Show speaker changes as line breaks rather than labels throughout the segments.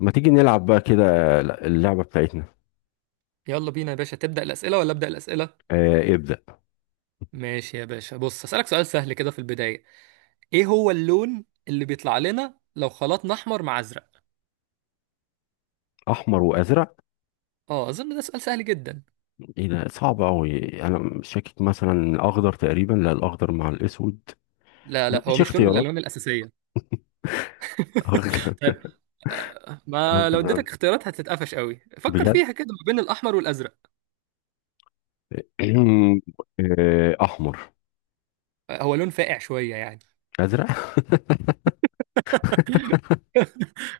ما تيجي نلعب بقى كده؟ اللعبة بتاعتنا.
يلا بينا يا باشا، تبدأ الأسئلة ولا أبدأ الأسئلة؟
آه، ابدأ.
ماشي يا باشا، بص هسألك سؤال سهل كده في البداية. إيه هو اللون اللي بيطلع لنا لو خلطنا أحمر مع أزرق؟
أحمر وأزرق.
آه، أظن ده سؤال سهل جدا.
إيه ده؟ صعب أوي. أنا مش شاكك، مثلا أخضر تقريبا. لا، الأخضر مع الأسود.
لا لا، هو
مفيش
مش لون من
اختيارات؟
الألوان الأساسية.
أخضر.
طيب. آه، ما لو
أخضر،
اديتك اختيارات هتتقفش قوي، فكر
بجد.
فيها كده ما بين الأحمر والأزرق.
أحمر.
آه، هو لون فاقع شوية يعني.
أزرق.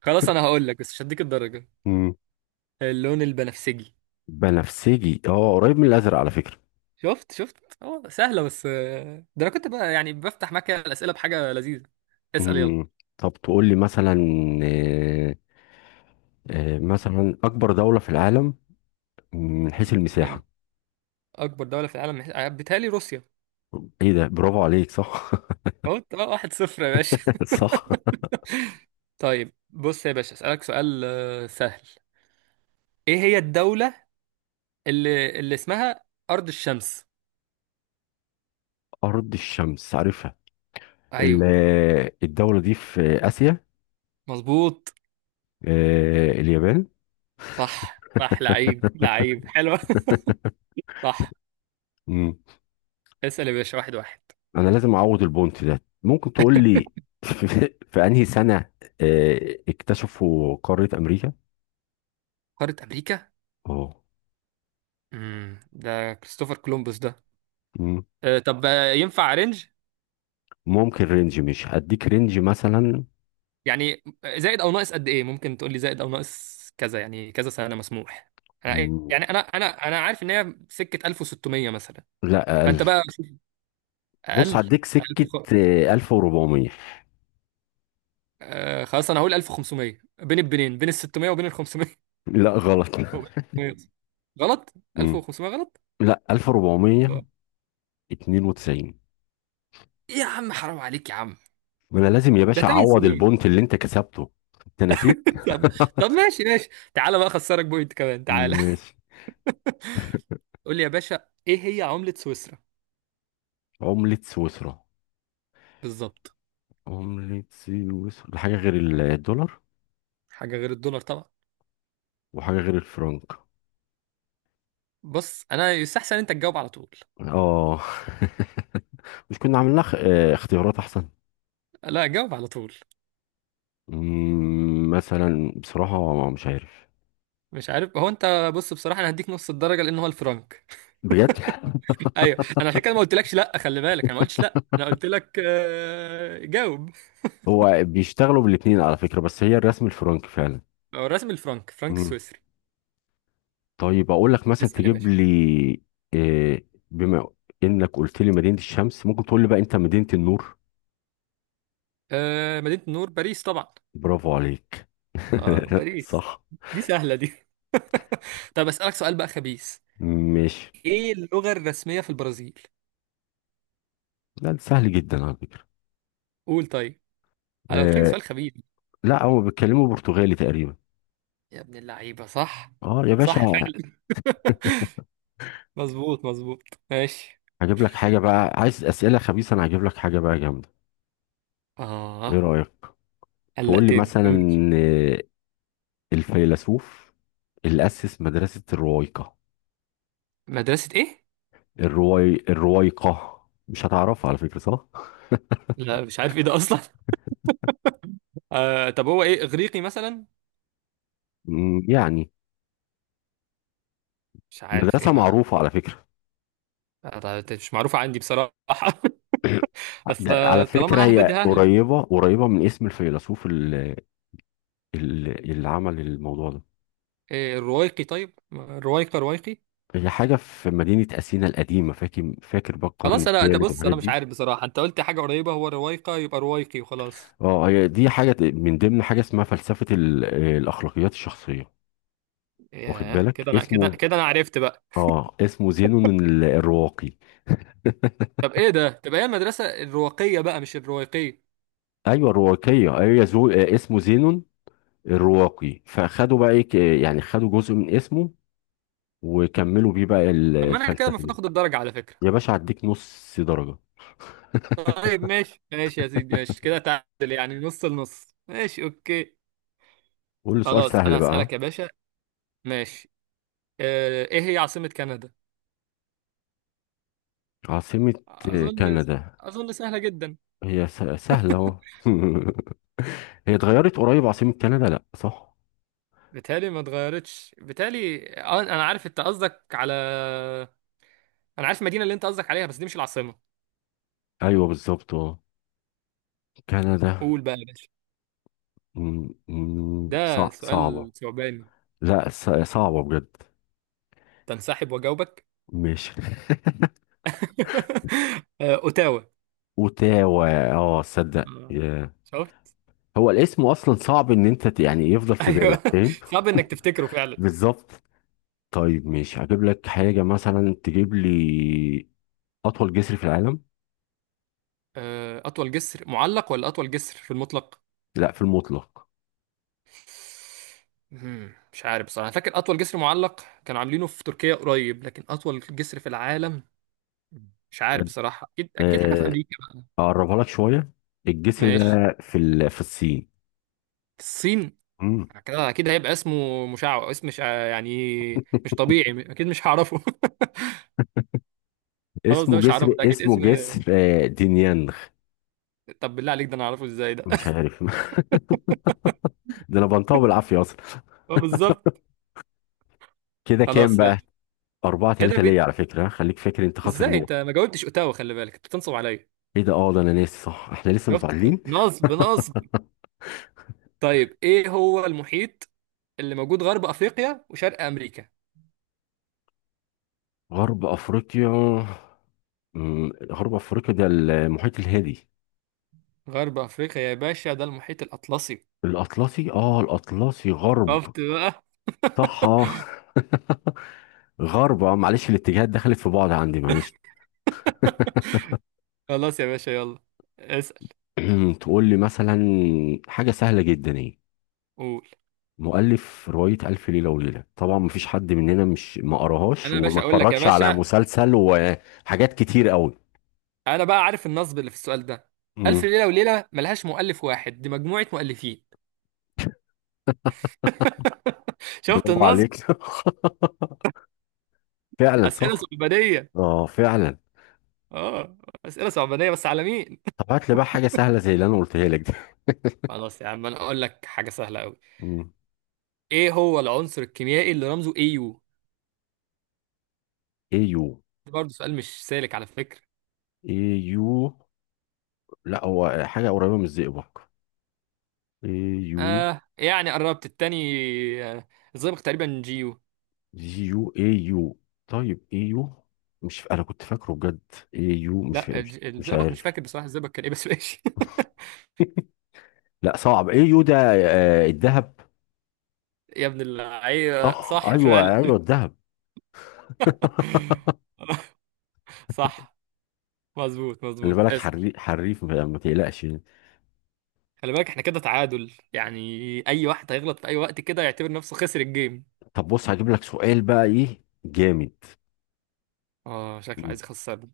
خلاص أنا هقول لك، بس مش هديك الدرجة.
مم.
اللون البنفسجي.
بنفسجي، قريب من الأزرق على فكرة.
شفت شفت. اه سهلة، بس ده انا كنت بقى يعني بفتح معاك الأسئلة بحاجة لذيذة. اسأل يلا.
مم. طب تقول لي مثلا. آه مثلا أكبر دولة في العالم من حيث
من
المساحة.
أكبر دولة في العالم بيتهيألي روسيا.
إيه ده؟ برافو عليك، صح.
اه، 1-0 يا باشا.
صح.
طيب بص يا باشا، أسألك سؤال سهل. ايه هي الدولة اللي اسمها أرض الشمس؟
أرض الشمس، عارفها. ال-
ايوه
الدولة دي في آسيا.
مظبوط.
اليابان.
صح صح، لعيب لعيب، حلو. صح.
مم.
اسأل يا باشا، واحد واحد.
أنا لازم أعوض البونت ده. ممكن تقول لي في في أنهي سنة اكتشفوا قارة أمريكا؟
قارة أمريكا.
أه.
ده كريستوفر كولومبوس ده.
مم.
آه، طب ينفع رينج؟
ممكن رينج، مش هديك رينج مثلا.
يعني زائد او ناقص قد ايه؟ ممكن تقول لي زائد او ناقص كذا، يعني كذا سنه مسموح. انا
مم.
يعني انا عارف ان هي سكه 1600 مثلا،
لا، أقل.
فانت بقى شوف. اقل.
بص، هديك
1000
سكة. 1400.
خلاص انا هقول 1500، بين البنين بين ال 600 وبين ال 500
لا، غلط.
وبين ال 600. غلط.
مم.
1500 غلط.
لا.
آه.
1492.
ايه يا عم؟ حرام عليك يا عم،
ما أنا لازم يا
ده
باشا
8
أعوض
سنين.
البونت اللي أنت كسبته. تنسيت.
طب، طب ماشي ماشي. تعالى بقى اخسرك بوينت كمان، تعالى.
ماشي.
قول لي يا باشا، ايه هي عمله سويسرا؟
عملة سويسرا؟
بالظبط.
عملة سويسرا حاجة غير الدولار.
حاجه غير الدولار طبعا.
وحاجة غير الفرنك.
بص انا يستحسن انت تجاوب على طول.
اه. مش كنا عملنا خ... آه، اختيارات احسن؟
لا، جاوب على طول.
مثلا بصراحة مش عارف.
مش عارف هو انت، بص بصراحه انا هديك نص الدرجه لان هو الفرنك.
بجد.
ايوه، انا عشان كده ما قلتلكش لا، خلي بالك انا ما قلتش لا، انا قلت لك جاوب.
هو بيشتغلوا بالاتنين على فكرة، بس هي الرسم الفرنك فعلا.
هو الرسم الفرنك، فرنك
مم.
السويسري.
طيب اقول لك مثلا
اسال يا
تجيب
باشا.
لي آه، بما انك قلت لي مدينة الشمس، ممكن تقول لي بقى انت مدينة النور؟
مدينه النور باريس طبعا.
برافو عليك.
اه، باريس.
صح.
دي سهله دي. طب اسالك سؤال بقى خبيث.
ماشي.
ايه اللغه الرسميه في البرازيل؟
لا، ده سهل جدا على فكرة.
قول طيب، انا قلت لك
آه
سؤال خبيث.
لا، هو بيتكلموا برتغالي تقريبا.
يا ابن اللعيبه، صح.
اه يا
صح
باشا.
فعلا. مظبوط مظبوط. ماشي.
هجيب لك حاجة بقى، عايز أسئلة خبيثة؟ أنا هجيب لك حاجة بقى جامدة. إيه
اه
رأيك؟ تقول لي
قلقتني.
مثلا آه، الفيلسوف اللي أسس مدرسة الروايقة.
مدرسة ايه؟
الروايقة. مش هتعرفها على فكرة، صح؟
لا مش عارف ايه ده اصلا. آه طب، هو ايه اغريقي مثلا؟
يعني
مش عارف ايه
مدرسة
ما.
معروفة على فكرة.
آه، مش معروفة عندي بصراحة. بس
ده على فكرة
طالما ههبد
هي
ههبد.
قريبة قريبة من اسم الفيلسوف اللي، اللي عمل الموضوع ده.
إيه الروايقي طيب؟ روايقة روايقي.
هي حاجة في مدينة أثينا القديمة، فاكر فاكر بقى القرن
خلاص، انا ده
الثالث
بص
والحاجات
انا مش
دي.
عارف بصراحة، انت قلت حاجة قريبة، هو روايقة يبقى روايقي وخلاص.
اه، هي دي حاجة من ضمن حاجة اسمها فلسفة الأخلاقيات الشخصية. واخد
ياه،
بالك
كده انا كده
اسمه.
كده انا عرفت بقى.
اه، اسمه زينون الرواقي.
طب ايه ده؟ تبقى هي المدرسة الرواقية بقى مش الروايقية.
أيوه الرواقية، أيوه زو... آه، اسمه زينون الرواقي. فخدوا بقى ايه يعني خدوا جزء من اسمه وكملوا بيه بقى
طب ما انا كده
الفلسفة
المفروض
دي.
اخد الدرجة على
يا
فكرة.
باشا هديك نص درجة.
طيب ماشي ماشي يا سيدي، ماشي كده تعادل يعني، نص لنص، ماشي اوكي.
قول لي سؤال
خلاص
سهل
انا
بقى.
هسألك يا باشا. ماشي. آه، ايه هي عاصمة كندا؟
عاصمة
اظن.
كندا؟
اظن سهلة جدا.
هي سهلة اهو. هي اتغيرت قريب عاصمة كندا، لا صح؟
بتهيألي ما اتغيرتش، بتهيألي انا عارف انت قصدك على. انا عارف المدينة اللي انت قصدك عليها، بس دي مش العاصمة.
ايوه بالظبط، اه. كندا.
قول بقى يا باشا. ده
صعبة.
سؤال ثعباني.
لا، صعبة بجد.
تنسحب واجاوبك؟
ماشي.
آه، اوتاوا.
اوتاوا. اه، صدق.
آه،
ياه.
شفت.
هو الاسم اصلا صعب ان انت يعني يفضل في بالك،
ايوه،
فاهم؟
صعب انك تفتكره فعلا.
بالظبط. طيب ماشي، هجيب لك حاجة مثلا تجيب لي اطول جسر في العالم.
آه، أطول جسر معلق ولا أطول جسر في المطلق؟
لا، في المطلق.
مش عارف بصراحة، أنا فاكر أطول جسر معلق كانوا عاملينه في تركيا قريب، لكن أطول جسر في العالم مش عارف
كان-
بصراحة. أكيد أكيد حاجة في
آه،
أمريكا بقى.
اقربها لك شوية. الجسر
ماشي.
ده في في الصين.
الصين.
مم.
كده أكيد هيبقى اسمه مشعوذ، اسم مش يعني مش طبيعي، أكيد مش هعرفه. خلاص،
اسمه
ده مش
جسر
هعرفه، ده أكيد
اسمه
اسم.
جسر آه، دينيانغ.
طب بالله عليك، ده أنا هعرفه إزاي ده؟
مش عارف. ده انا بنطقه بالعافيه اصلا.
اه بالظبط.
كده كام
خلاص
بقى؟
يلا.
4
كده
3 ليا على فكره، خليك فاكر انت خاسر
إزاي أنت
نقطه.
ما جاوبتش أوتاوا؟ خلي بالك أنت بتنصب عليا.
ايه ده؟ اه، ده انا ناسي، صح احنا لسه
شفت.
متعادلين.
نصب نصب. طيب ايه هو المحيط اللي موجود غرب افريقيا وشرق امريكا؟
غرب افريقيا؟ غرب افريقيا ده المحيط الهادي.
غرب افريقيا يا باشا، ده المحيط الاطلسي.
الاطلسي، اه الاطلسي غرب.
شفت بقى.
صح. آه. غرب، معلش الاتجاهات دخلت في بعض عندي، معلش.
خلاص يا باشا، يلا اسأل.
تقول لي مثلا حاجه سهله جدا، ايه
قول.
مؤلف رواية ألف ليلة وليلة؟ طبعا مفيش حد مننا مش ما قراهاش
انا يا
وما
باشا اقول لك يا
اتفرجش على
باشا،
مسلسل وحاجات كتير قوي.
انا بقى عارف النصب اللي في السؤال ده. الف
مم.
ليلة وليلة ملهاش مؤلف واحد، دي مجموعة مؤلفين. شفت
برافو
النصب.
عليك. فعلا
اسئلة
صح.
صعبانية.
اه فعلا.
اه، اسئلة صعبانية بس على مين؟
طب هات لي بقى حاجة سهلة زي اللي أنا قلتها لك دي.
خلاص يا عم، انا اقول لك حاجة سهلة قوي.
مم.
ايه هو العنصر الكيميائي اللي رمزه AU؟
ايو.
برضه سؤال مش سالك على فكرة.
ايو. لا، هو حاجة قريبة من الزئبق. ايو.
آه يعني قربت، التاني آه. الزئبق تقريبا جيو.
جيو ايو. طيب ايو. مش انا كنت فاكره بجد. ايو، مش ف...
لا
مش مش
الزئبق مش
عارف.
فاكر بصراحة الزئبق كان ايه، بس ماشي.
لا صعب. ايو ده الذهب.
يا ابن اللعيبة،
صح،
صح
ايوه
فعلا.
ايوه الذهب.
صح. مظبوط
خلي
مظبوط.
بالك،
اسأل.
حريف، ما تقلقش يعني.
خلي بالك، احنا كده تعادل يعني. اي واحد هيغلط في اي وقت كده يعتبر نفسه خسر الجيم.
طب بص، هجيب لك سؤال بقى ايه جامد.
اه، شكله
مم.
عايز يخسرني.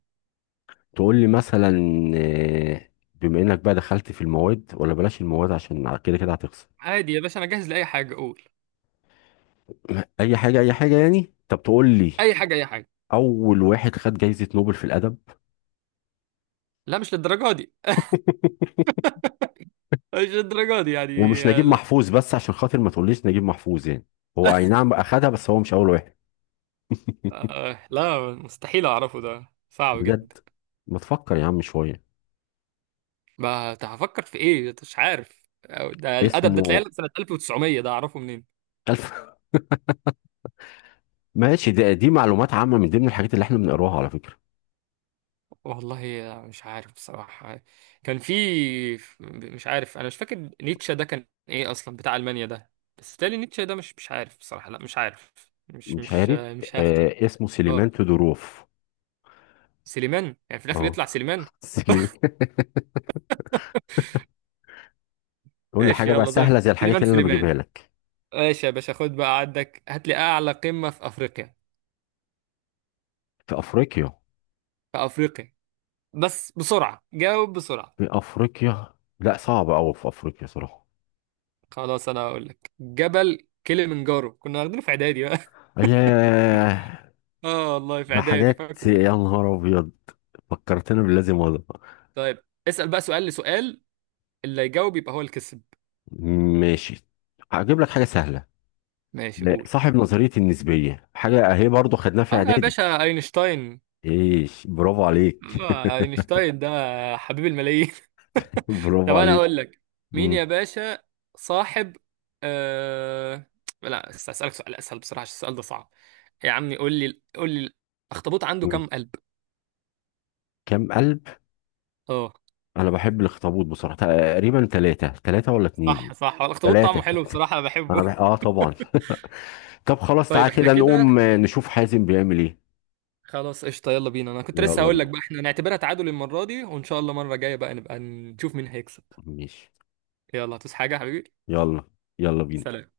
تقول لي مثلا بما انك بقى دخلت في المواد، ولا بلاش المواد عشان كده كده هتخسر.
عادي يا باشا، انا جاهز لأي حاجة، قول.
اي حاجه اي حاجه يعني، طب تقول لي
اي حاجة اي حاجة.
اول واحد خد جايزه نوبل في الادب.
لا مش للدرجة دي. مش للدرجة دي يعني،
ومش
آه،
نجيب
لا.
محفوظ، بس عشان خاطر ما تقوليش نجيب محفوظ يعني. هو اي نعم اخدها، بس هو مش اول واحد.
آه لا، مستحيل اعرفه، ده صعب جدا.
بجد. ما تفكر يا عم شويه.
ما ت- هفكر في ايه؟ مش عارف. أو ده الادب ده تلاقيه
اسمه
سنه 1900، ده اعرفه منين؟
ألف. ماشي، ده دي معلومات عامة من ضمن الحاجات اللي احنا بنقراها على فكرة.
والله مش عارف بصراحه. كان في. مش عارف، انا مش فاكر نيتشه ده كان ايه اصلا، بتاع المانيا ده. بس تالي نيتشه ده مش عارف بصراحه، لا مش عارف. مش
مش
مش
عارف.
مش هفتي.
اسمه سليمان
اه
تودوروف.
سليمان، يعني في الاخر
اه.
يطلع سليمان.
سليمان. قول لي
ماشي
حاجة بقى
يلا زي ما-
سهلة زي الحاجات
سليمان
اللي انا بجيبها
سليمان.
لك.
ماشي يا باشا، خد بقى عندك، هات لي اعلى قمه في افريقيا.
في افريقيا؟
في افريقيا، بس بسرعة، جاوب بسرعة.
في افريقيا. لا، صعب قوي في افريقيا صراحة.
خلاص أنا هقول لك، جبل كليمنجارو، كنا واخدينه في إعدادي بقى.
ياه.
آه والله في
ده
إعدادي
حاجات،
فاكره.
يا نهار ابيض. فكرتنا بالذي مضى.
طيب اسأل بقى سؤال لسؤال، اللي يجاوب يبقى هو اللي كسب.
ماشي، هجيب لك حاجة سهلة.
ماشي
لا،
قول.
صاحب نظرية النسبية، حاجة اهي برضو خدناها في
آه يا
اعدادي.
باشا، أينشتاين.
ايش، برافو عليك.
آه أينشتاين، ده حبيب الملايين. طب
برافو
أنا
عليك.
أقول لك. مين
مم.
يا باشا صاحب آه... لا، أسألك سؤال أسهل بصراحة، عشان السؤال ده صعب. يا عمي قول لي قول لي، الأخطبوط عنده كام
مم.
قلب؟
كام قلب؟
اه
انا بحب الاخطبوط بصراحه، تقريبا ثلاثه، ثلاثه ولا اتنين.
صح صح، الاخطبوط طعمه
ثلاثه.
حلو بصراحة انا
انا
بحبه.
بح... اه طبعا. طب خلاص
طيب
تعالى
احنا
كده نقوم
كده.
نشوف حازم بيعمل ايه.
خلاص قشطة، يلا بينا. انا كنت لسه
يلا
هقول لك
بينا.
بقى احنا نعتبرها تعادل المرة دي، وان شاء الله المرة الجاية بقى نبقى نشوف مين هيكسب.
ماشي
يلا هتوس حاجة يا حبيبي.
يلا. يلا بينا.
سلام.